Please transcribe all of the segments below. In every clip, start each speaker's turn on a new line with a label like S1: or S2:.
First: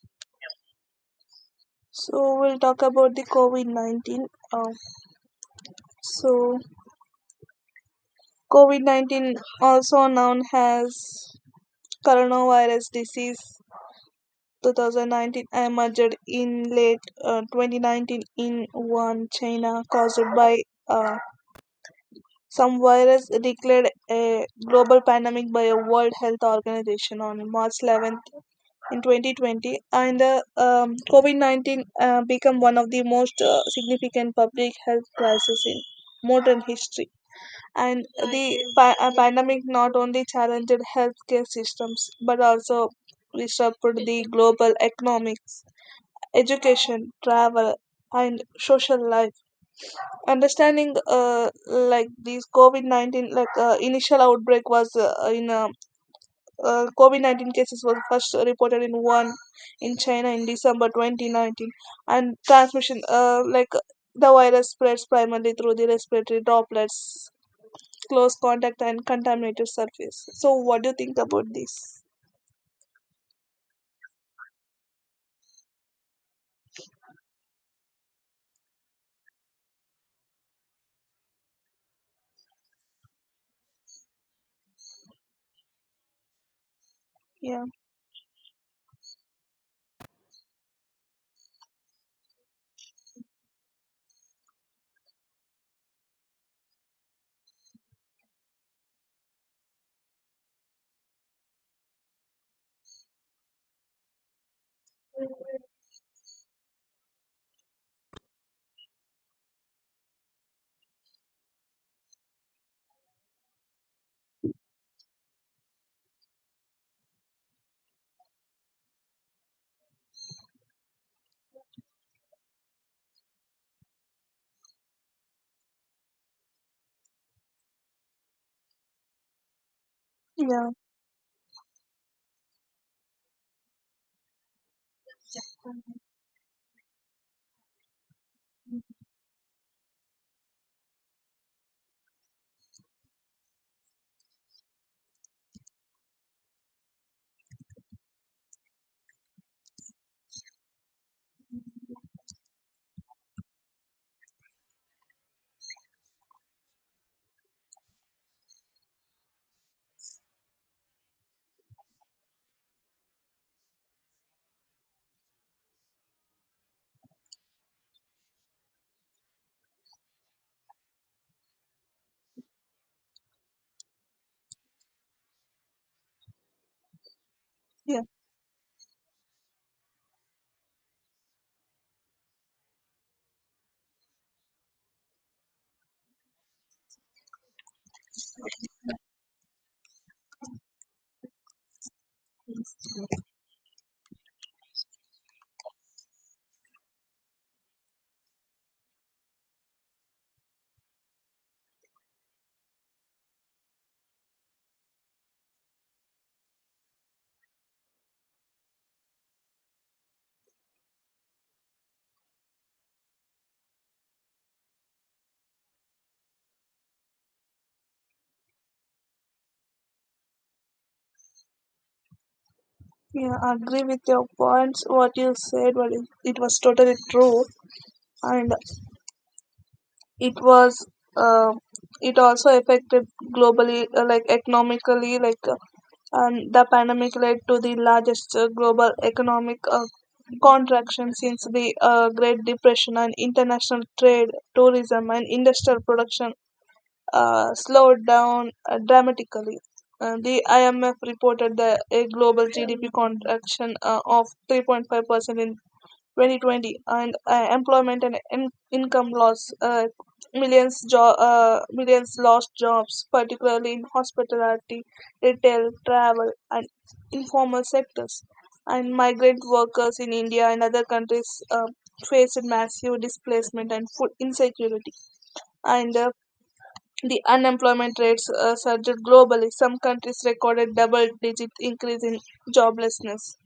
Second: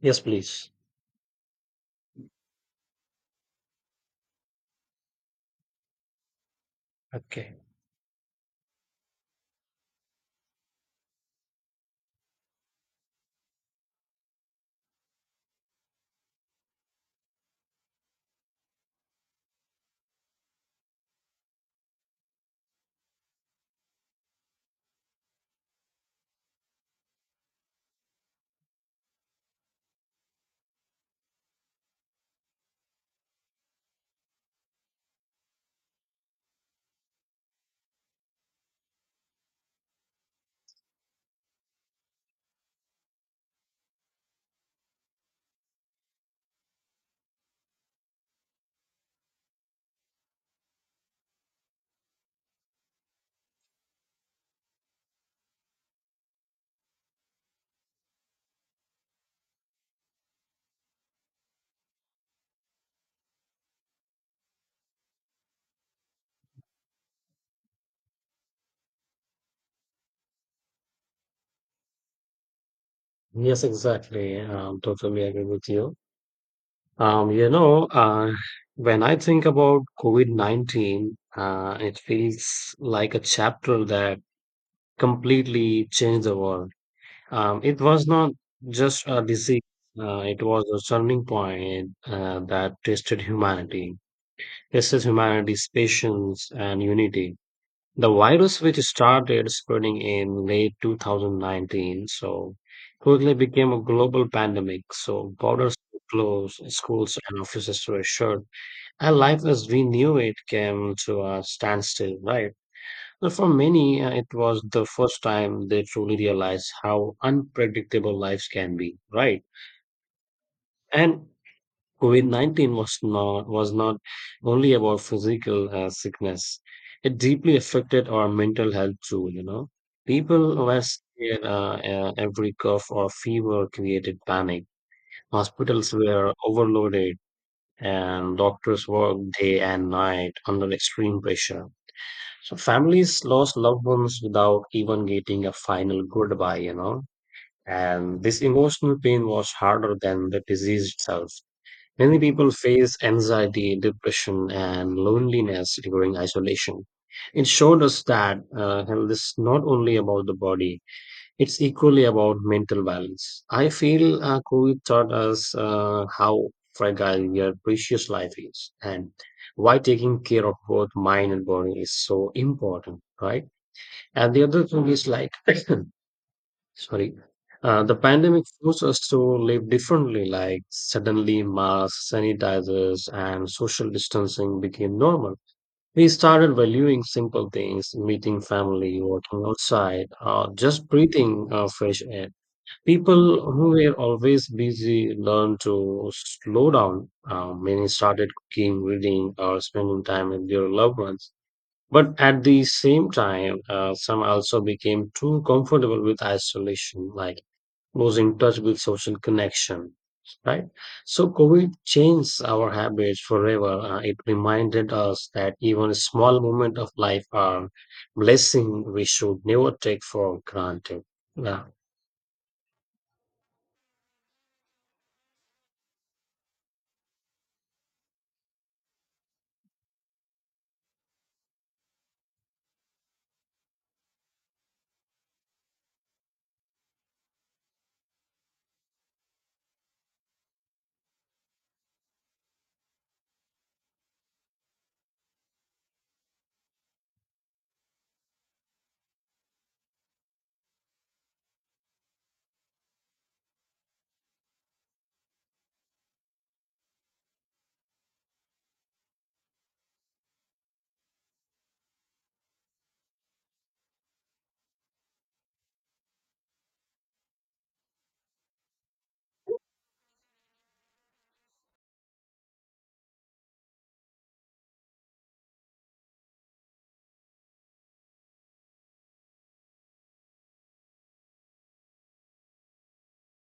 S1: Yes, please.
S2: So we'll talk about the COVID-19. Uh, so
S1: Okay.
S2: COVID-19, also known as coronavirus disease 2019, emerged in late 2019 in Wuhan, China, caused by uh, some virus, declared a global pandemic by a World Health Organization on March 11th in 2020. And COVID-19 became one of the most significant public health crises in modern history. And the pandemic not only challenged healthcare systems but also disrupted the global economics, education, travel, and social life. Understanding like these covid-19 like initial outbreak was in COVID-19 cases was first reported in one in China in December 2019. And transmission, the virus spreads primarily through the respiratory droplets, close contact and contaminated surface. So what do you think about this?
S1: Yes, exactly. Totally agree with you. Um, you know, uh, when I think about COVID-19, it feels like a chapter that completely changed the world.
S2: yeah
S1: It was not just a disease, it was a turning point that tested humanity, tested humanity's patience and unity. The virus, which started spreading in late 2019, so quickly became a global pandemic. So borders were closed, schools and offices were shut, and life as we knew it came to a standstill, right? So for many, it was the first time they truly realized how unpredictable lives can be, right? And COVID-19 was not only about physical sickness. It deeply affected our mental health too. People
S2: yeah
S1: were scared, every cough or fever created panic. Hospitals were overloaded and doctors worked day and night under extreme pressure. So families lost loved ones without even getting a final goodbye. And this emotional pain was harder than the disease itself. Many people face anxiety, depression, and loneliness during isolation. It showed us that health is not only about the body, it's equally about mental balance. I feel COVID taught us how fragile your precious life is and why taking care of both mind and body is so important, right? And the other thing is like, Sorry. The
S2: yeah
S1: pandemic forced us to live differently, like suddenly masks, sanitizers, and social distancing became normal. We started valuing simple things, meeting family, walking outside, or just breathing fresh air. People who were always busy learned to slow down. Many started cooking, reading, or spending time with their loved ones. But at the same time, some also became too comfortable with isolation, like losing touch with social connection, right? So COVID changed our habits forever. It reminded us that even small moments of life are blessing we should never take for granted. Yeah.
S2: Yeah, I agree with your points, what you said, but it was totally true. And it was uh, it also affected globally, economically. Like and The pandemic led to the largest global economic contraction since the Great Depression. And international trade, tourism and industrial production slowed down dramatically. The IMF reported a global GDP contraction of 3.5% in 2020. And Employment and income loss, millions lost jobs, particularly in hospitality, retail, travel and informal sectors. And migrant workers in India and other countries faced massive displacement and food insecurity. And The unemployment rates surged globally. Some countries recorded double digit increase in joblessness.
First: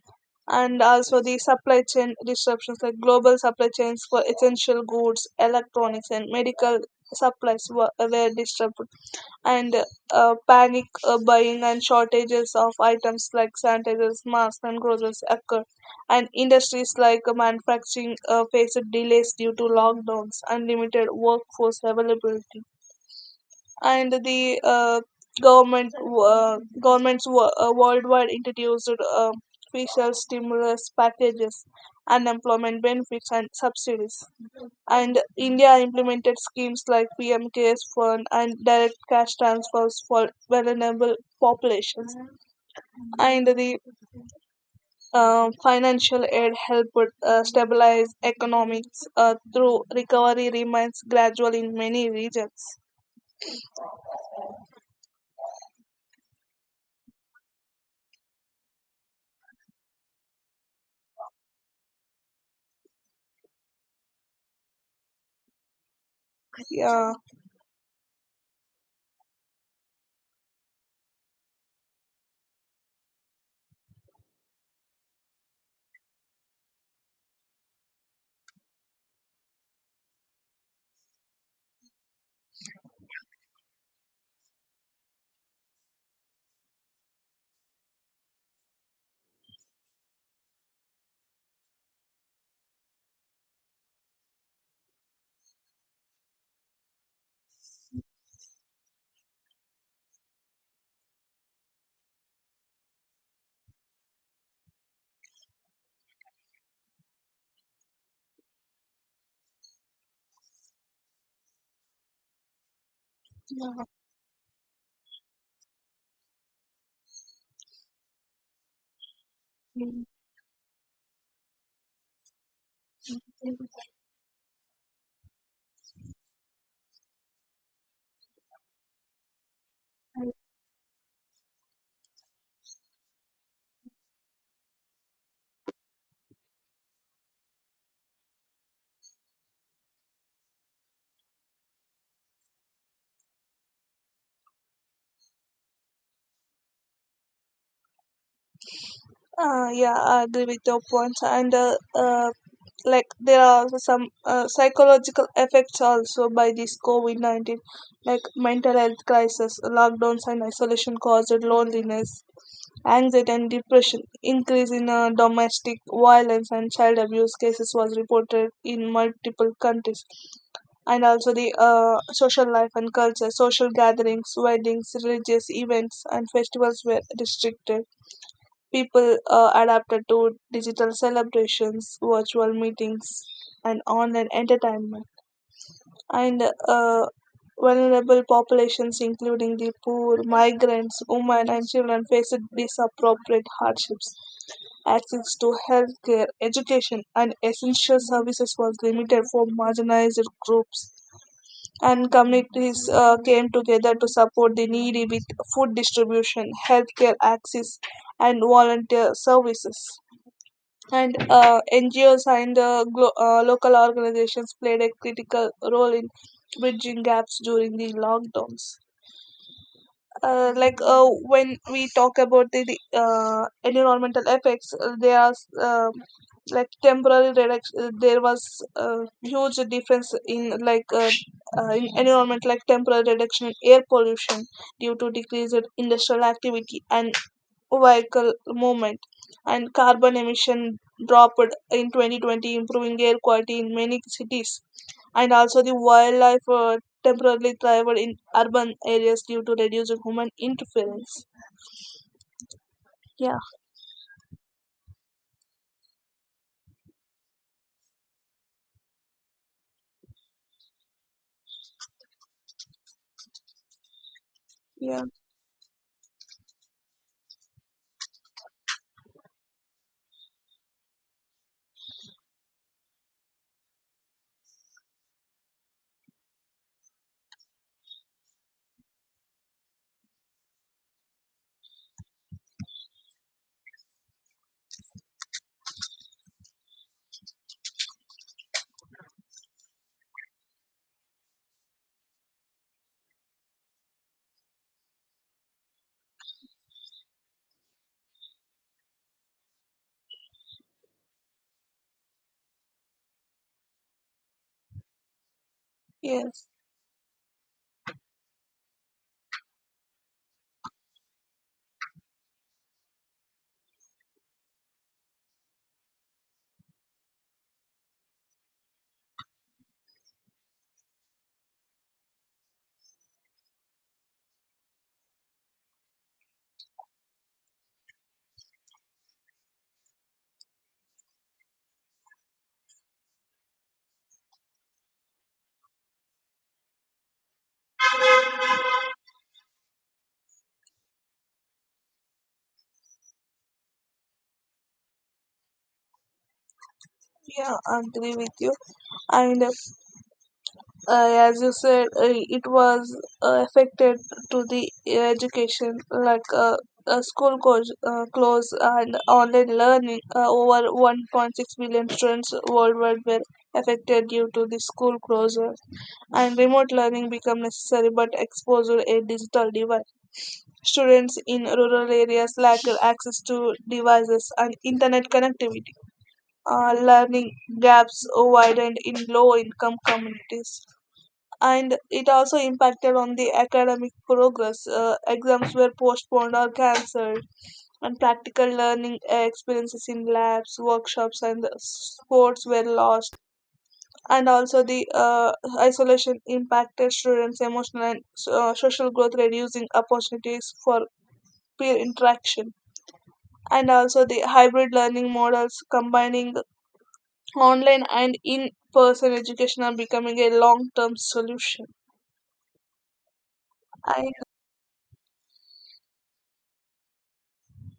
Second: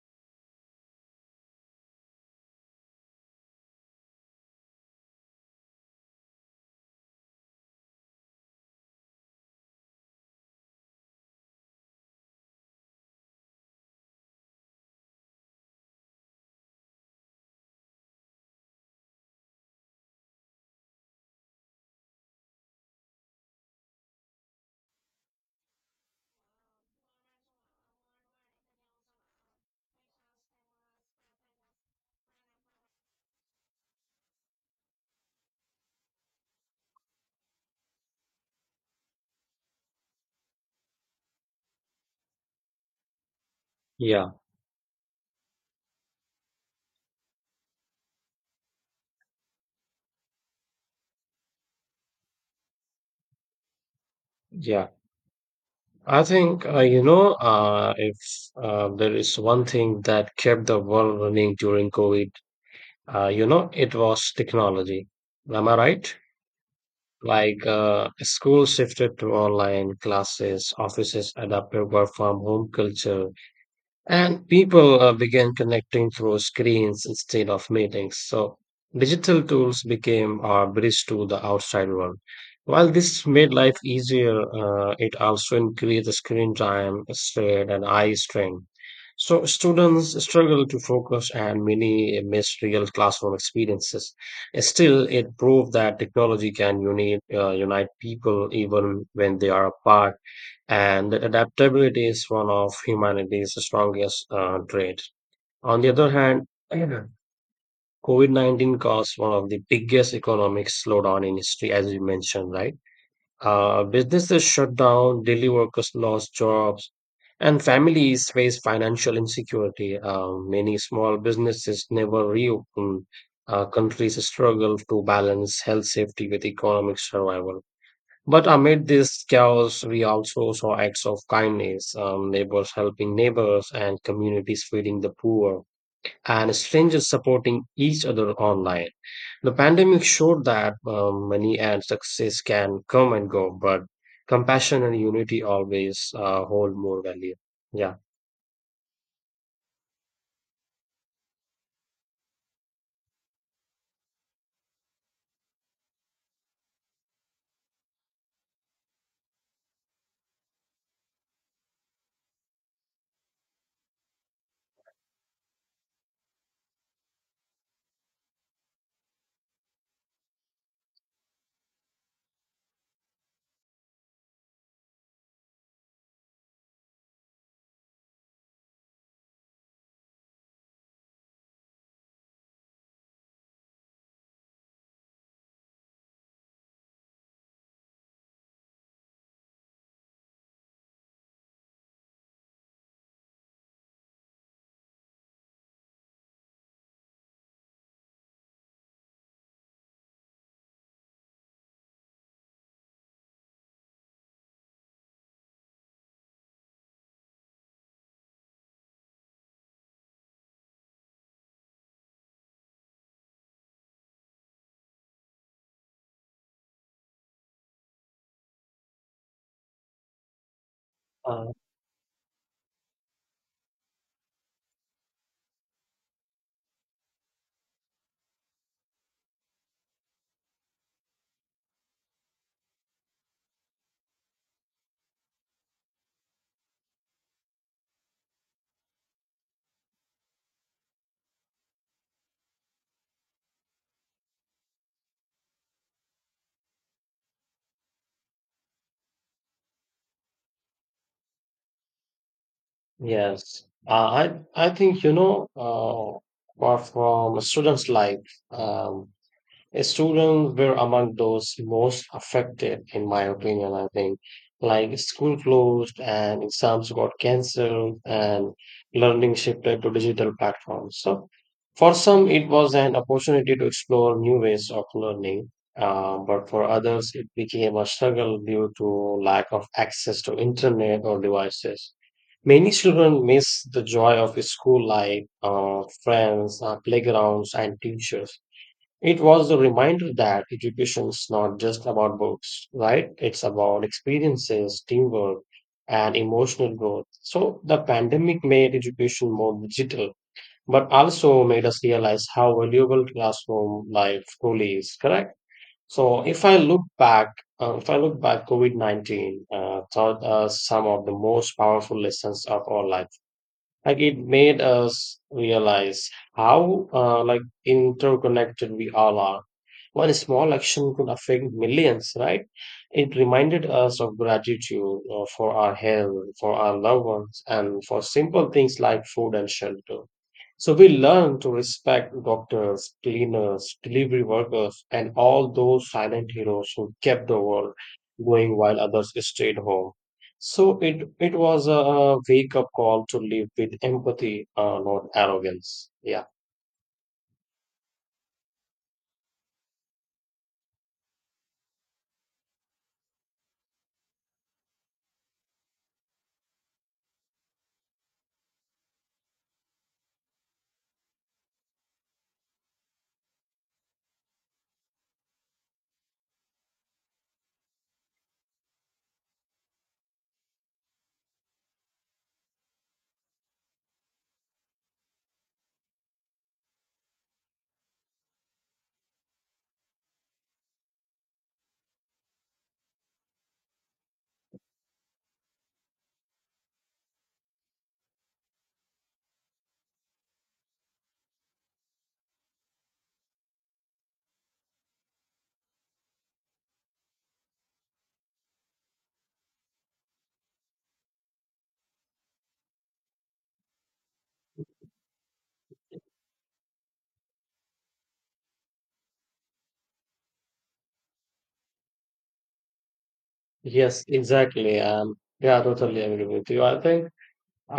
S2: And also the supply chain disruptions, like global supply chains for essential goods, electronics, and medical supplies were disrupted, and panic buying and shortages of items like sanitizers, masks, and groceries occurred. And industries like manufacturing faced delays due to lockdowns and limited workforce availability. And the government Governments worldwide introduced uh, fiscal stimulus packages, unemployment benefits, and subsidies. And India implemented schemes like PM CARES Fund and direct cash transfers for vulnerable populations. And the financial aid helped stabilize economics, through recovery remains gradual in many regions.
S1: Yeah. I think, if there is one thing that kept the world running during COVID, uh, it was technology. Am I right?
S2: Yeah.
S1: Like schools shifted to online classes, offices adapted work from home culture, and people began connecting through screens instead of meetings. So digital tools became our bridge to the outside world. While this made life easier, it also increased the screen time, strain, and eye strain. So students struggle to focus and many miss real classroom experiences. Still, it proved that technology can unite people even when they are apart and that adaptability is one of humanity's strongest traits. On the other hand, Mhm. COVID COVID-19 caused one of the biggest economic slowdown in history, as you mentioned, right? Businesses shut down, daily workers lost jobs, and families faced financial insecurity. Many small businesses never reopened. Countries struggle to balance health safety with economic survival. But amid this chaos, we also saw acts of kindness, neighbors helping neighbors, and communities feeding the poor, and strangers supporting each other online. The pandemic showed that money and success can come and go, but compassion and unity always hold more value. Yeah.
S2: Yeah, I agree with your points, and like there are also some psychological effects also by this COVID 19, like mental health crisis, lockdowns, and isolation caused loneliness, anxiety, and depression. Increase in domestic violence and child abuse cases was reported in multiple countries. And also the social life and culture, social gatherings, weddings, religious events, and festivals were restricted. People adapted to digital celebrations, virtual meetings, and online entertainment. And uh, Vulnerable populations, including the poor, migrants, women, and children, faced disappropriate hardships. Access to healthcare, education, and essential services was limited for marginalized groups. And communities came together to support the needy with food distribution, healthcare access, and volunteer services. And NGOs and local organizations played a critical role in bridging gaps during the lockdowns. Uh, like uh,
S1: Uh,
S2: when we talk about the environmental effects, there are um like temporary reduction. There was a huge difference in environment, like temporary reduction in air pollution due to decreased industrial activity and vehicle movement. And carbon emission dropped in 2020, improving air quality in many cities. And also the wildlife temporarily thrived in urban areas due to reduced human interference. yeah
S1: yes. I think apart from a students' life, um, students were among those most affected, in my opinion, I think. Like
S2: yeah
S1: school closed and exams got cancelled and learning shifted to digital platforms. So for some, it was an opportunity to explore new ways of learning, but for others, it became a struggle due to lack of access to internet or devices. Many children miss the joy of school life, friends, playgrounds, and teachers. It was a reminder that education is not just about books, right? It's about experiences, teamwork, and emotional growth. So the pandemic made education more digital, but also made us realize how valuable classroom life truly is, correct? So
S2: yes
S1: if I look back, COVID-19 taught us some of the most powerful lessons of our life. Like it made us realize how interconnected we all are one small action could affect millions, right? It reminded us of gratitude for our health, for our loved ones, and for simple things like food and shelter. So we learn to respect doctors, cleaners, delivery workers, and all those silent heroes who kept the world going while others stayed home. So it was a wake-up call to live with empathy, not arrogance. Yeah.
S2: yeah I agree with you. And As you said, it was affected to the education, close and online learning. Over 1.6 million students worldwide were affected due to the school closure, and remote learning became necessary but exposed to a digital divide. Students in rural areas lack access to devices and internet connectivity. Learning gaps widened in low income communities and it also impacted on the academic progress. Exams were postponed or cancelled, and practical learning experiences in labs, workshops, and sports were lost. And also, the isolation impacted students' emotional and social growth, reducing opportunities for peer interaction. And also, the hybrid learning models combining online and in person education are becoming a long term solution.
S1: Yes,
S2: I
S1: exactly. Yeah, I totally agree with you. I think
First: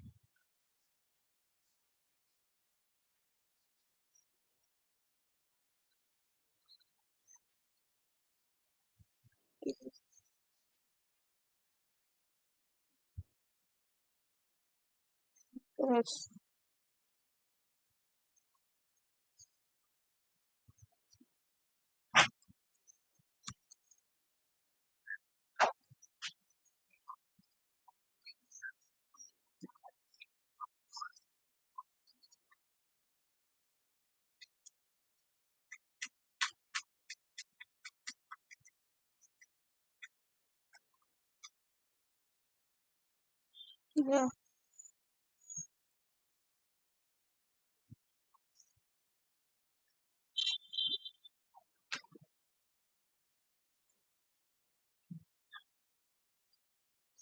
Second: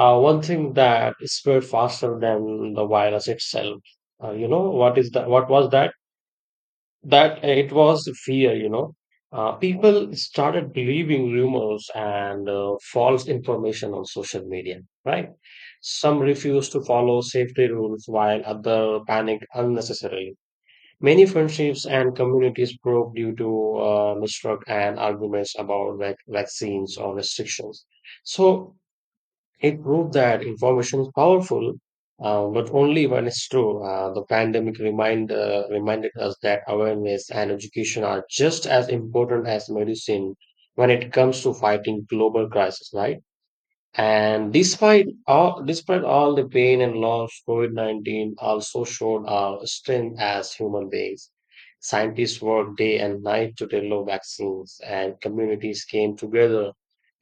S1: One thing that spread faster than the virus itself. What is that? What was that? That it was fear. People started believing rumors and false information on social media. Right? Some
S2: Yes.
S1: refused to follow safety rules, while other panicked unnecessarily. Many friendships and communities broke due to mistruck and arguments about vaccines or restrictions. So it proved that information is powerful, but only when it's true. The pandemic reminded us that awareness and education are just as important as medicine when it comes to fighting global crisis, right?
S2: Yeah.
S1: And despite all the pain and loss, COVID COVID-19 also showed our strength as human beings. Scientists worked day and night to develop vaccines, and communities came together,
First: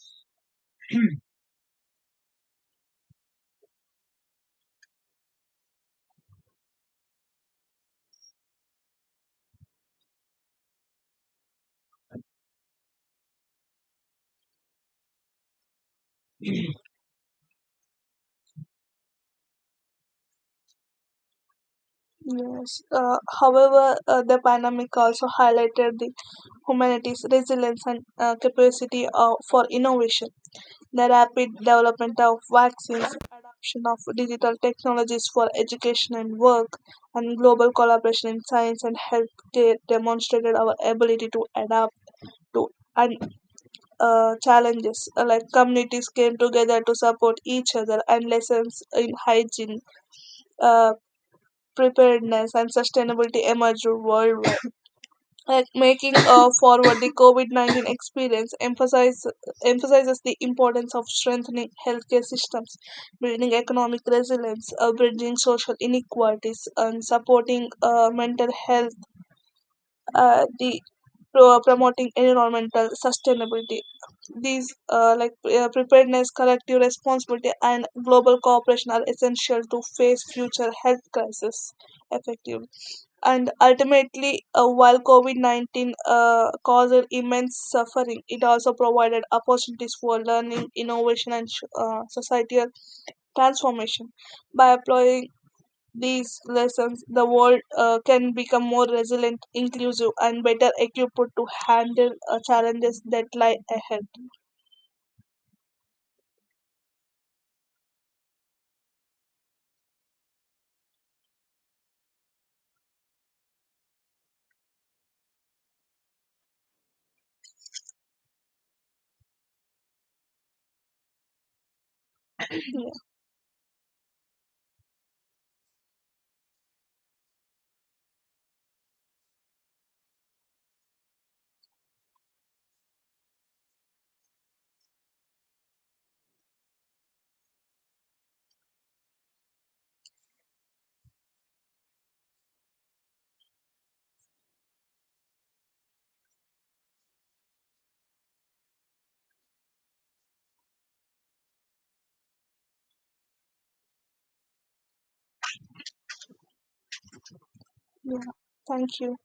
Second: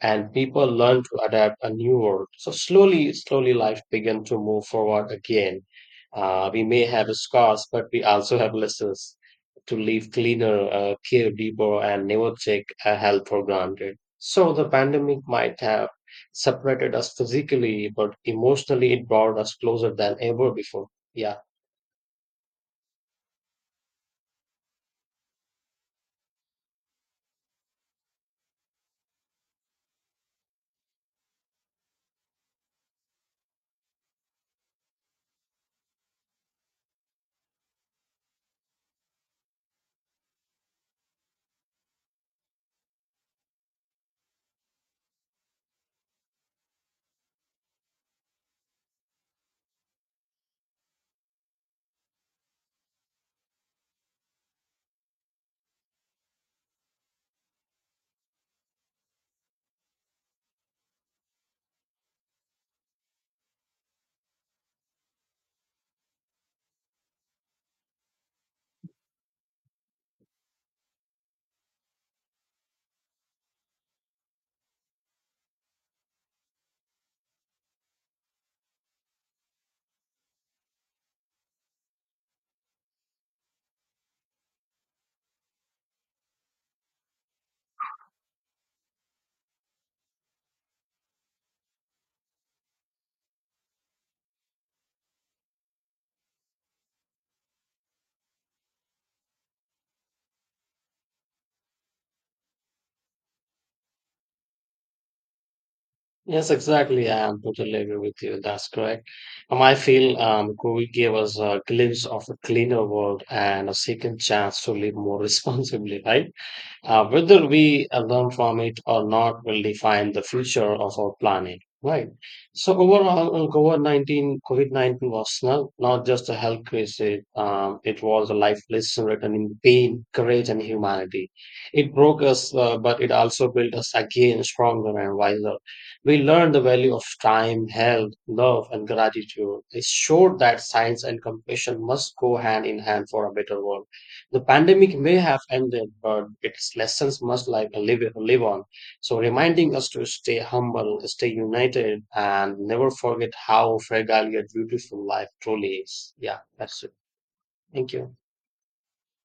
S1: and people learned to adapt a new world. So, slowly, slowly, life began to move forward again. We may have scars, but we also have lessons to live cleaner, care deeper, and never take health for granted. So, the pandemic might have separated us physically, but emotionally it brought us closer than ever before. Yeah.
S2: Yes. However, the pandemic also highlighted the humanity's resilience and capacity for innovation. The rapid development of vaccines, adoption of digital technologies for education and work, and global collaboration in science and healthcare demonstrated our ability to adapt to and challenges. Communities came together to support each other, and lessons in hygiene, uh, preparedness and sustainability emerged worldwide. Like making Forward, the COVID-19 experience emphasizes the importance of strengthening healthcare systems, building economic resilience, bridging social inequalities and supporting mental health, uh, the promoting environmental sustainability. These like Preparedness, collective responsibility and global cooperation are essential to face future health crises effectively. And ultimately, while COVID 19 caused immense suffering, it also provided opportunities for learning, innovation, and societal transformation. By applying these lessons, the world can become more resilient, inclusive, and better equipped to handle challenges that lie ahead.
S1: Yes, exactly. I am totally agree with you. That's correct. I feel COVID gave us a glimpse of a cleaner world and a second chance to live more responsibly, right? Whether we learn from it or not will define the future of our planet. Right. So overall, COVID-19 was not just a health crisis. It was a life lesson written in pain, courage, and humanity. It broke us, but it also built us again stronger and wiser. We learned the value of time, health, love, and gratitude. It showed that science and compassion must go hand in hand for a better world. The pandemic may have ended, but its lessons must live on. So, reminding us to stay humble, stay united, and never forget how fragile yet beautiful life truly is. Yeah, that's it. Thank you.
S2: Yeah, yeah. Thank you.